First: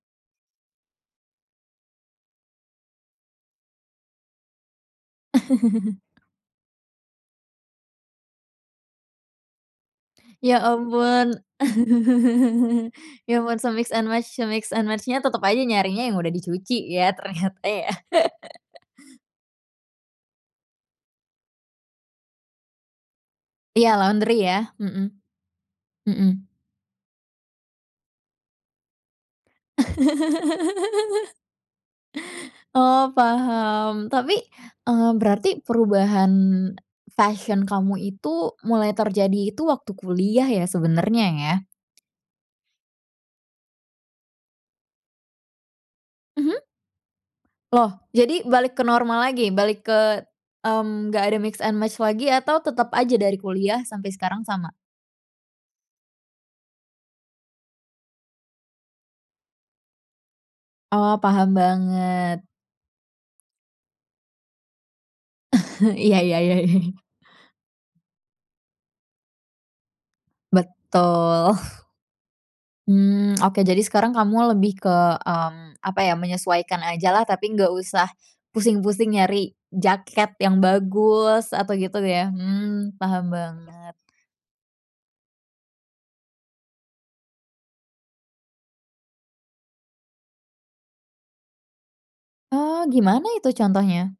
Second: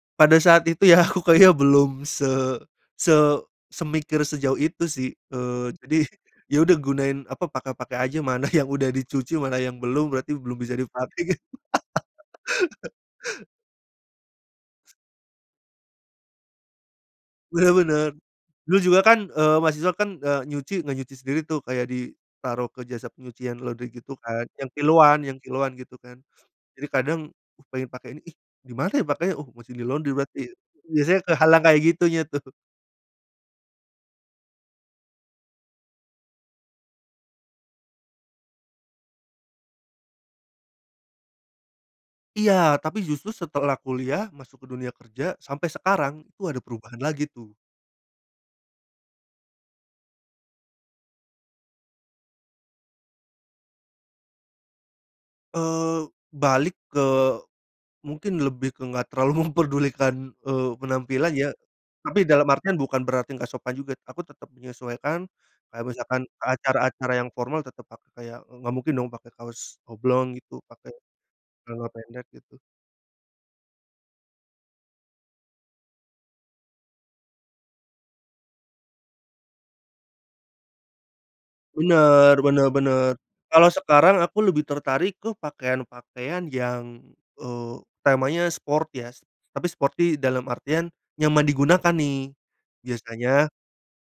Pada saat itu ya aku kayaknya belum se se semikir sejauh itu sih, eee, jadi, ya udah gunain apa, pakai-pakai aja mana yang udah dicuci mana yang belum berarti Ya belum bisa dipakai. ampun ya ampun se-mix and match se-mix and match-nya tetep aja nyarinya yang udah dicuci ya ternyata Bener ya. bener, dulu juga kan, eee, mahasiswa kan, eee, nyuci nggak nyuci sendiri tuh, kayak ditaruh ke jasa penyucian Iya laundry gitu laundry kan ya, yang mhm, kiloan yang kiloan gitu kan, mhm. jadi kadang, pengen pakai ini, ih, dimana ya pakaiannya? Oh masih di laundry berarti, biasanya kehalang kayak gitunya tuh. Oh paham tapi, eee, berarti perubahan, fashion kamu itu mulai terjadi itu waktu kuliah ya sebenernya ya? Iya tapi justru setelah kuliah masuk ke dunia kerja sampai sekarang itu Mhm? ada perubahan lagi tuh. Loh jadi balik ke normal lagi balik ke, mmm, nggak ada mix and match lagi atau tetep aja dari kuliah sampai sekarang sama? Eee, balik ke mungkin lebih ke nggak terlalu memperdulikan, eee, Oh penampilan ya, paham tapi banget. dalam artian bukan berarti nggak sopan juga aku tetep menyesuaikan, kayak Iya misalkan iya ke iya iya. acara-acara yang formal tetep pakai kayak nggak mungkin dong pakai kaos oblong gitu pakai, Betul. celana pendek gitu. Mmm, oke jadi sekarang kamu lebih ke, mmm, apa ya menyesuaikan ajalah tapi nggak usah pusing-pusing nyari jaket yang bagus atau gitu ya, Bener, bener mmm, bener, paham kalau banget. sekarang aku lebih tertarik ke pakaian-pakaian yang, eee, temanya sport ya s tapi sporty dalam artian, nyaman digunakan nih, Oh gimana itu biasanya contohnya?